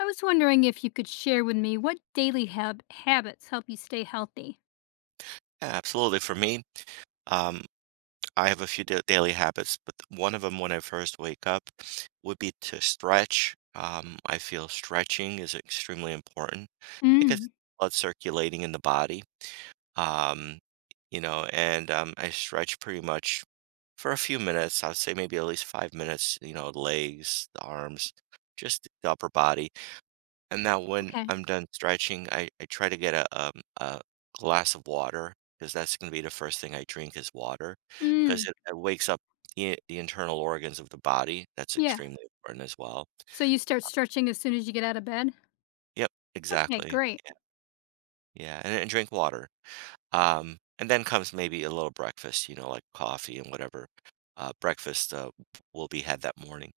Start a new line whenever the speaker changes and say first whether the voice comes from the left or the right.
left: I was wondering if you could share with me what daily habits help you stay healthy.
right: Yeah, absolutely. For me, um, I have a few daily habits, but one of them when I first wake up would be to stretch. I feel stretching is extremely important. It gets
left: Mm.
right: blood circulating in the body, um, you know, and I stretch pretty much for a few minutes. I would say maybe at least 5 minutes, you know, legs, the arms, just the upper body. And now when
left: Okay.
right: I'm done stretching, I try to get a glass of water, because that's gonna be the first thing I drink is water, 'cause
left: Mm.
right: it wakes up the internal organs of the body. That's
left: Yeah.
right: extremely important as well.
left: So you start stretching as soon as you get out of bed?
right: Yep,
left: Okay,
right: exactly.
left: great.
right: Yeah, yeah, and drink water. And then comes maybe a little breakfast, you know, like coffee and whatever, breakfast, will be had that morning.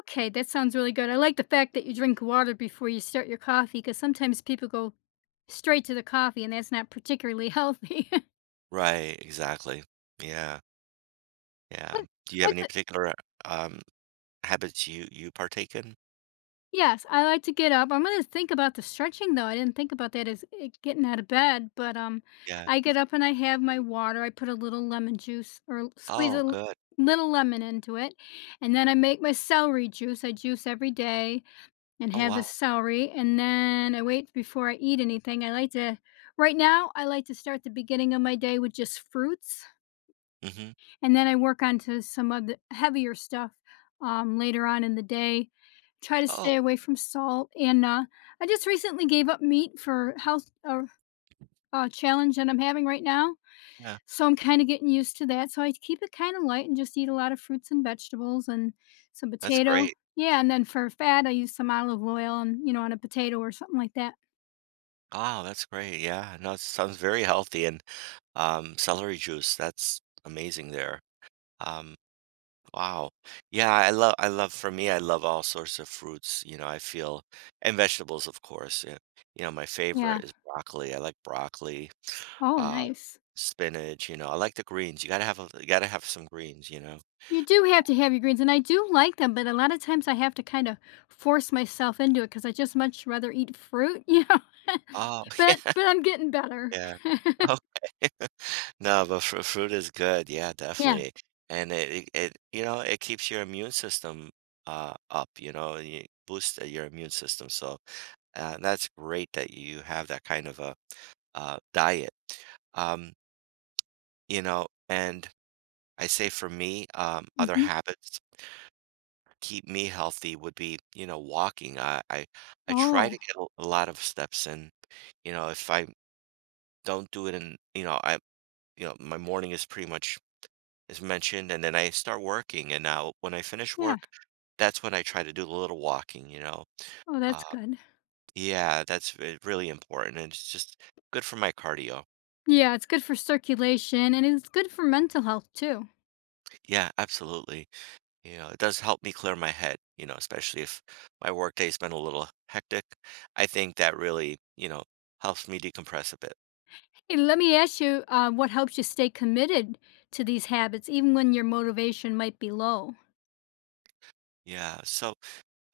left: Okay, that sounds really good. I like the fact that you drink water before you start your coffee because sometimes people go straight to the coffee and that's not particularly healthy.
right: Right, exactly. Yeah, yeah.
left: what,
right: Do you have
left: what
right: any particular, um, habits you partake in?
left: Yes, I like to get up. I'm gonna think about the stretching though. I didn't think about that as getting out of bed, but
right: Yeah.
left: I get up and I have my water. I put a little lemon juice or squeeze a
right: Oh, good.
left: little lemon into it, and then I make my celery juice. I juice every day and
right: Oh,
left: have the
right: wow.
left: celery, and then I wait before I eat anything. I like to. Right now, I like to start the beginning of my day with just fruits.
right: Mhm.
left: And then I work onto some of the heavier stuff, later on in the day. Try to stay
right: Oh,
left: away from salt, and, I just recently gave up meat for health or, challenge that I'm having right now,
right: yeah.
left: so I'm kinda getting used to that, so I keep it kinda light and just eat a lot of fruits and vegetables and some
right: That's
left: potato.
right: great.
left: Yeah, and then for fat, I use some olive oil and, you know, on a potato or something like that.
right: Wow, that's great. Yeah. No, it sounds very healthy and celery juice, that's amazing there. Um, wow. Yeah, I love for me, I love all sorts of fruits, you know, I feel and vegetables, of course. Yeah. You know, my
left: Yeah.
right: favorite is broccoli. I like broccoli,
left: Oh,
right: uh,
left: nice.
right: spinach, you know. I like the greens. You gotta have some greens, you know.
left: You do have to have your greens, and I do like them, but a lot of times I have to kind of force myself into it because I just much rather eat fruit, you know?
right: Oh,
left: But I'm getting better.
right: yeah. Okay. No, but fruit is good. Yeah,
left: Yeah.
right: definitely. And you know, it keeps your immune system up, you know, and you boost your immune system. So, that's great that you have that kind of a diet. Um, you know, and I say for me, other
left: Mhm.
right: habits keep me healthy would be, you know, walking. I try to
left: Oh,
right: get a lot of steps in. You know, if I don't do it in, you know, I, you know, my morning is pretty much is mentioned, and then I start working, and now when I finish
left: yeah.
right: work, that's when I try to do a little walking, you know?
left: Oh, that's
right: Uh,
left: good.
right: yeah, that's really important, and it's just good for my cardio.
left: Yeah, it's good for circulation, and it's good for mental health too.
right: Yeah, absolutely. You know, it does help me clear my head, you know, especially if my workday's been a little hectic. I think that really, you know, helps me decompress a bit.
left: Hey, let me ask you, what helps you stay committed to these habits even when your motivation might be low?
right: Yeah, so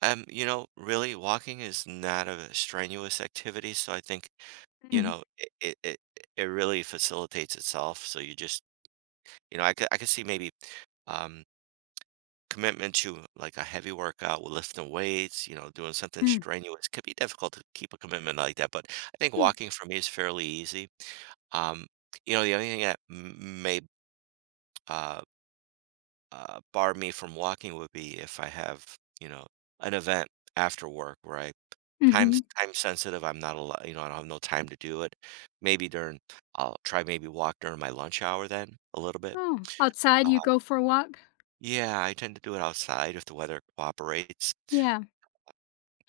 right: you know, really walking is not a strenuous activity, so I think you
left: Mm,
right: know it really facilitates itself, so you just, you know, I could see maybe, um, commitment to like a heavy workout with lifting weights, you know, doing something
left: mm,
right: strenuous could be difficult to keep a commitment like that. But I think
left: yeah.
right: walking for me is fairly easy. Um, you know, the only thing that may, uh, bar me from walking would be if I have, you know, an event after work where I time
left: Mhm.
right: time sensitive. I'm not allowed, you know, I don't have no time to do it. Maybe during, I'll try maybe walk during my lunch hour then a little bit.
left: Oh, outside, you go for a walk?
right: Yeah, I tend to do it outside if the weather cooperates,
left: Yeah.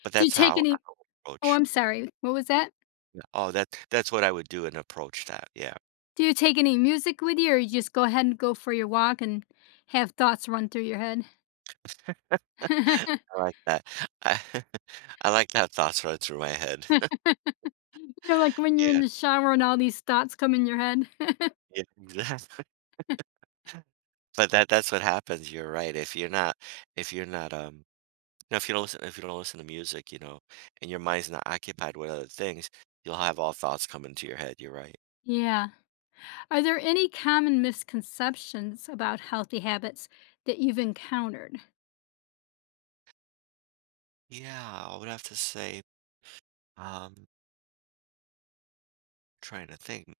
right: but
left: Do you
right: that's
left: take
right: how I
left: any Oh,
right: approach.
left: I'm sorry. What was that?
right: Yeah. Oh, that's what I would do and approach that, yeah.
left: Do you take any music with you, or you just go ahead and go for your walk and have thoughts run through your head?
right: I like that. I I like that thoughts run through my head.
left: You know, like when you're in
right: Yeah,
left: the shower and all these thoughts come in your head?
right: yeah, exactly. But that's what happens, you're right, if you're not, now if you don't listen to music, you know, and your mind's not occupied with other things, you'll have all thoughts come into your head, you're right.
left: Yeah. Are there any common misconceptions about healthy habits that you've encountered?
right: Yeah, I would have to say, um, trying to think,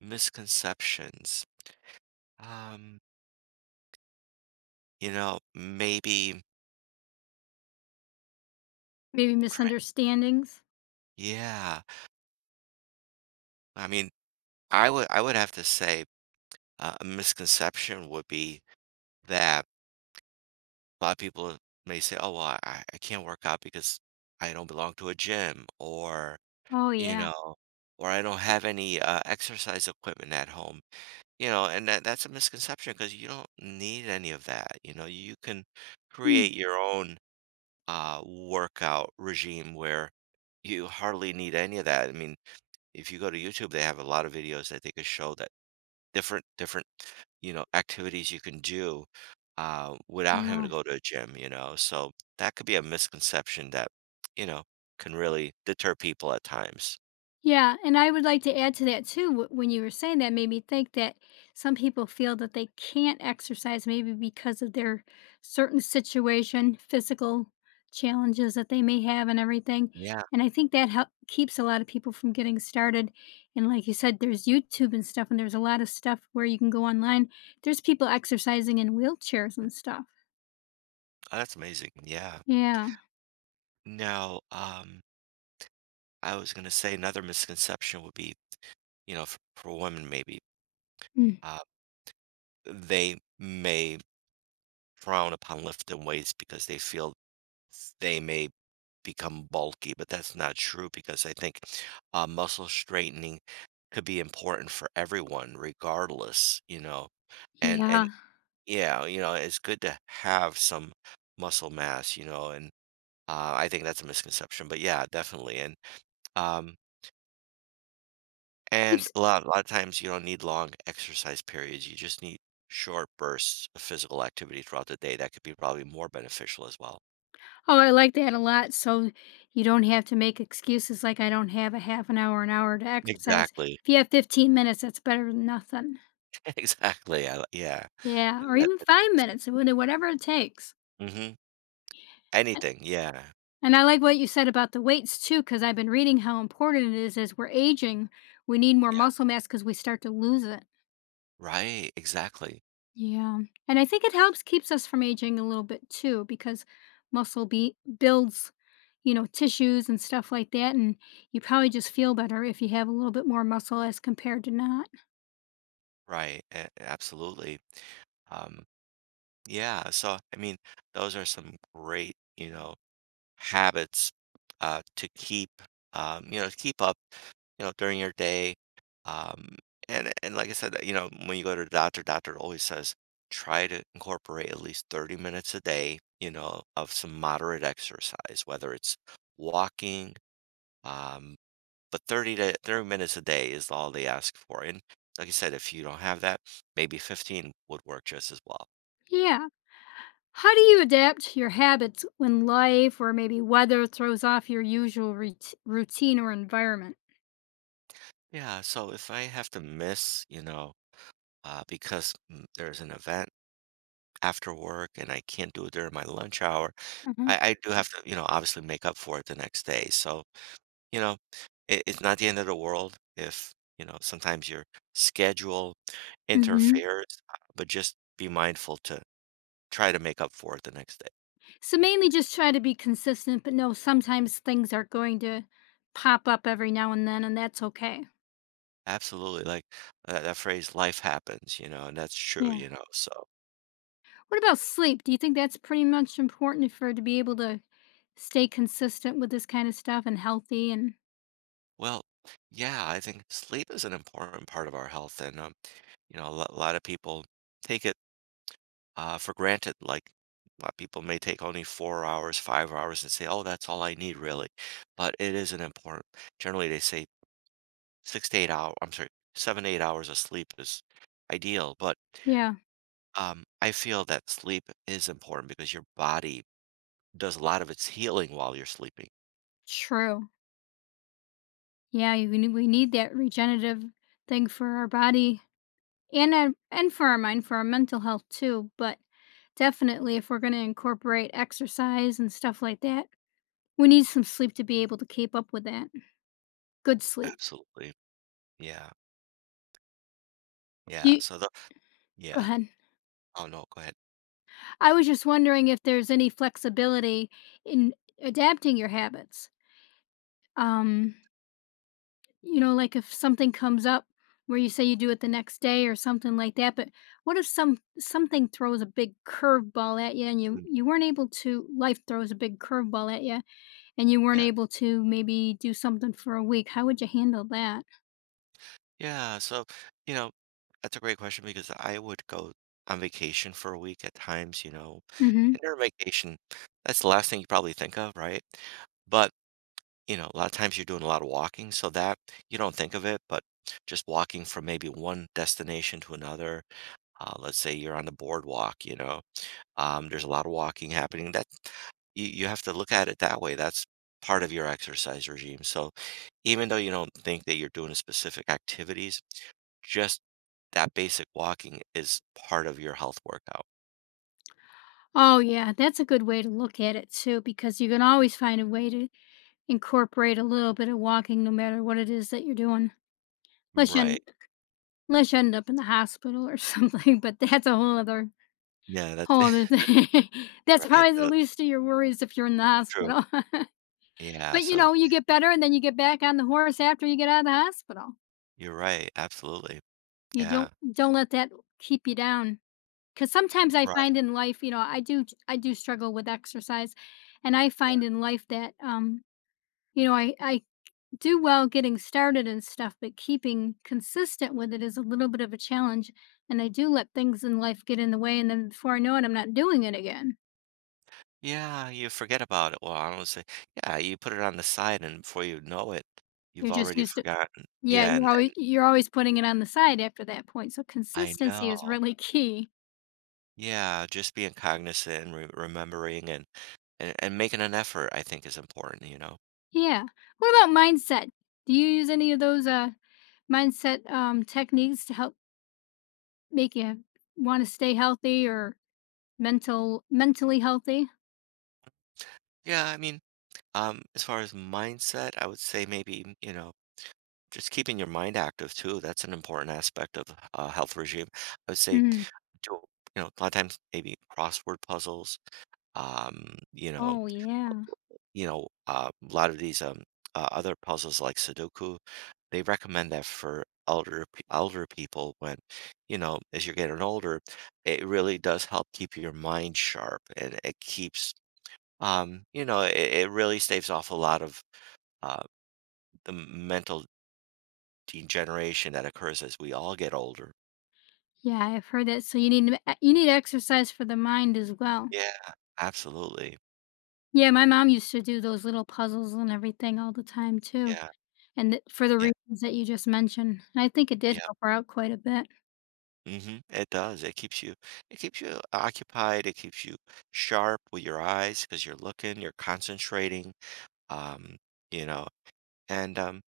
right: misconceptions. Um, you know, maybe
left: Maybe
right: try.
left: misunderstandings?
right: Yeah. I mean, I would have to say, a misconception would be that a lot of people may say, "Oh, well, I can't work out because I don't belong to a gym," or,
left: Oh,
right: you
left: yeah.
right: know, or, "I don't have any, exercise equipment at home," you know, and that's a misconception because you don't need any of that, you know? You can
left: Mm,
right: create your own, workout regime where you hardly need any of that. I mean, if you go to YouTube, they have a lot of videos that they could show that different, you know, activities you can do, without having
left: yeah.
right: to go to a gym, you know? So, that could be a misconception that, you know, can really deter people at times.
left: Yeah, and I would like to add to that too. When you were saying that, made me think that some people feel that they can't exercise maybe because of their certain situation, physical challenges that they may have, and everything.
right: Yeah,
left: And I think that keeps a lot of people from getting started. And like you said, there's YouTube and stuff, and there's a lot of stuff where you can go online. There's people exercising in wheelchairs and stuff.
right: oh, that's amazing, yeah.
left: Yeah.
right: Now, I was gonna say another misconception would be, you know, f for women maybe,
left: Mm.
right: uh, they may frown upon lifting weights because they feel they may become bulky, but that's not true because I think, muscle straightening could be important for everyone, regardless, you know. And
left: Yeah.
right: yeah, you know, it's good to have some muscle mass, you know, and, I think that's a misconception, but yeah, definitely. Um, and
left: Keeps
right: a lot of times you don't need long exercise periods. You just need short bursts of physical activity throughout the day. That could be probably more beneficial as well.
left: Oh, I like that a lot, so you don't have to make excuses like, "I don't have a half an hour to exercise."
right: Exactly.
left: If you have 15 minutes, that's better than nothing.
right: Exactly. Yeah.
left: Yeah,
right: And
left: or
right: that,
left: even 5 minutes, whatever it takes.
right: hmm
left: A
right: anything, yeah.
left: and I like what you said about the weights too, because 'cause I've been reading how important it is as we're aging, we need more
right: Yeah,
left: muscle mass because we start to lose it.
right: right, exactly,
left: Yeah. And I think it helps keeps us from aging a little bit too because muscle be builds, you know, tissues and stuff like that and you probably just feel better if you have a little bit more muscle as compared to not.
right: right, a absolutely, um, yeah, so, I mean, those are some great, you know, habits, to keep, you know, keep up, you know, during your day, um, and like I said, you know, when you go to the doctor, doctor always says, "Try to incorporate at least 30 minutes a day, you know, of some moderate exercise," whether it's walking, um but 30 minutes a day is all they ask for, and like I said, if you don't have that, maybe 15 would work just as well.
left: Yeah. How do you adapt your habits when life or maybe weather throws off your usual routine or environment?
right: Yeah, so if I have to miss, you know, there's an event after work and I can't do it during my lunch hour,
left: hmm
right: I do have to, you know, obviously make up for it the next day. So, you know, it's not the end of the world if, you know, sometimes your schedule
left: hmm
right: interferes, but just be mindful to try to make up for it the next day.
left: So mainly just try to be consistent, but no, sometimes things are going to pop up every now and then, and that's okay.
right: Absolutely, like, that phrase, "Life happens," you know, and that's true,
left: Yeah.
right: you know, so
left: What about sleep? Do you think that's pretty much important for to be able to stay consistent with this kind of stuff and healthy and
right: well, yeah, I think sleep is an important part of our health, and, you know, a lot of people take it, for granted, like, a lot of people may take only 4 hours, 5 hours and say, "Oh, that's all I need, really," but it is an important generally, they say 6 to 8 hour I'm sorry, 7 to 8 hours of sleep is ideal, but,
left: yeah,
right: I feel that sleep is important because your body does a lot of its healing while you're sleeping.
left: true. Yeah, you we need that regenerative thing for our body and for our mind, for our mental health too, but definitely if we're going to incorporate exercise and stuff like that, we need some sleep to be able to keep up with that. Good sleep.
right: Absolutely. Yeah. Yeah.
left: You
right: So the
left: go
right: yeah.
left: ahead.
right: Oh, no, go ahead.
left: I was just wondering if there's any flexibility in adapting your habits. Um, you know, like if something comes up where you say you do it the next day or something like that, but what if something throws a big curveball at you and you
right: Mm,
left: you weren't able to life throws a big curveball at you and you weren't
right: yeah.
left: able to maybe do something for a week? How would you handle that?
right: Yeah, so, you know, that's a great question because I would go on vacation for a week at times, you know,
left: Mhm.
right: and during vacation, that's the last thing you probably think of, right? But, you know, a lot of times you're doing a lot of walking, so that you don't think of it, but just walking from maybe one destination to another, let's say you're on the boardwalk, you know, there's a lot of walking happening. That you have to look at it that way. That's part of your exercise regime. So even though you don't think that you're doing specific activities, just that basic walking is part of your health workout.
left: Oh yeah, that's a good way to look at it too because you can always find a way to incorporate a little bit of walking no matter what it is that you're doing. Unless you,
right: Right.
left: end, unless you end up in the hospital or something, but that's a whole other
right: Yeah, that's
left: Oh, that's that's
right: right.
left: probably the least of your worries if you're in the
right: True.
left: hospital.
right: Yeah,
left: But, you
right: so
left: know, you get better and then you get back on the horse after you get out of the hospital.
right: you're right. Absolutely.
left: You
right: Yeah.
left: don't don't let that keep you down. Because sometimes I
right: Right.
left: find in life, you know, I do struggle with exercise, and I find in life that, you know, I do well getting started and stuff, but keeping consistent with it is a little bit of a challenge, and I do let things in life get in the way, and then before I know it, I'm not doing it again.
right: Yeah, you forget about it. Well, I don't say, yeah, you put it on the side and before you know it, you've
left: You're just
right: already
left: used to
right: forgotten.
left: Yeah,
right: Yeah,
left: you're always
right: and
left: you're always putting
right: yeah,
left: it on the side after that point, so
right: I
left: consistency is
right: know.
left: really key.
right: Yeah, just being cognizant and re remembering and making an effort, I think, is important, you know.
left: Yeah. What about mindset? Do you use any of those, mindset, techniques to help make you wanna stay healthy or mentally healthy?
right: Yeah, I mean, as far as mindset, I would say maybe you know, just keeping your mind active too, that's an important aspect of a health regime, I would say.
left: Mhm.
right: Do you know, a lot of times maybe crossword puzzles, um you know
left: Oh, yeah.
right: a lot of these, other puzzles like sudoku, they recommend that for elder people when, you know, as you're getting older, it really does help keep your mind sharp and it keeps, it really staves off a lot of, uh, the mental degeneration that occurs as we all get older.
left: Yeah, I've heard that, so you need to e you need exercise for the mind as well.
right: Yeah, absolutely.
left: Yeah, my mom used to do those little puzzles and everything all the time too,
right: Yeah,
left: and th for the
right: yeah,
left: reasons that you just mentioned, and I think it did
right: yeah.
left: help her out quite a bit.
right: It does. It keeps you occupied. It keeps you sharp with your eyes because you're looking, you're concentrating. Um, you know, and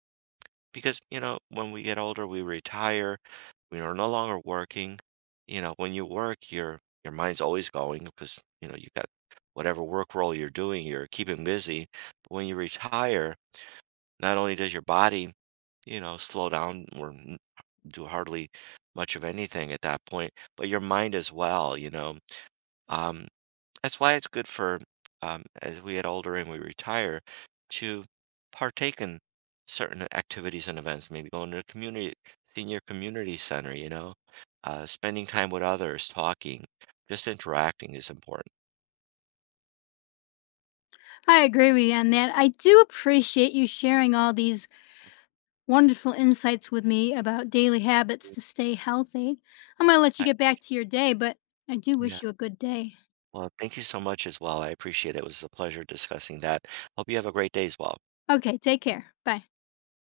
right: Because, you know, when we get older, we retire, we are no longer working. You know, when you work, your mind's always going because, you know, you got whatever work role you're doing, you're keeping busy. But when you retire, not only does your body, you know, slow down or n- do hardly much of anything at that point, but your mind as well, you know. Um, that's why it's good for, as we get older and we retire, to partake in certain activities and events, maybe going to a community, senior community center, you know, spending time with others, talking, just interacting is important.
left: I agree with you on that. I do appreciate you sharing all these wonderful insights with me about daily habits to stay healthy. I'm going to let you
right: I-
left: get back to your day, but I do
right: yeah.
left: wish you a good day.
right: Well, thank you so much as well. I appreciate it. It was a pleasure discussing that. Hope you have a great day as well.
left: Okay, take care. Bye.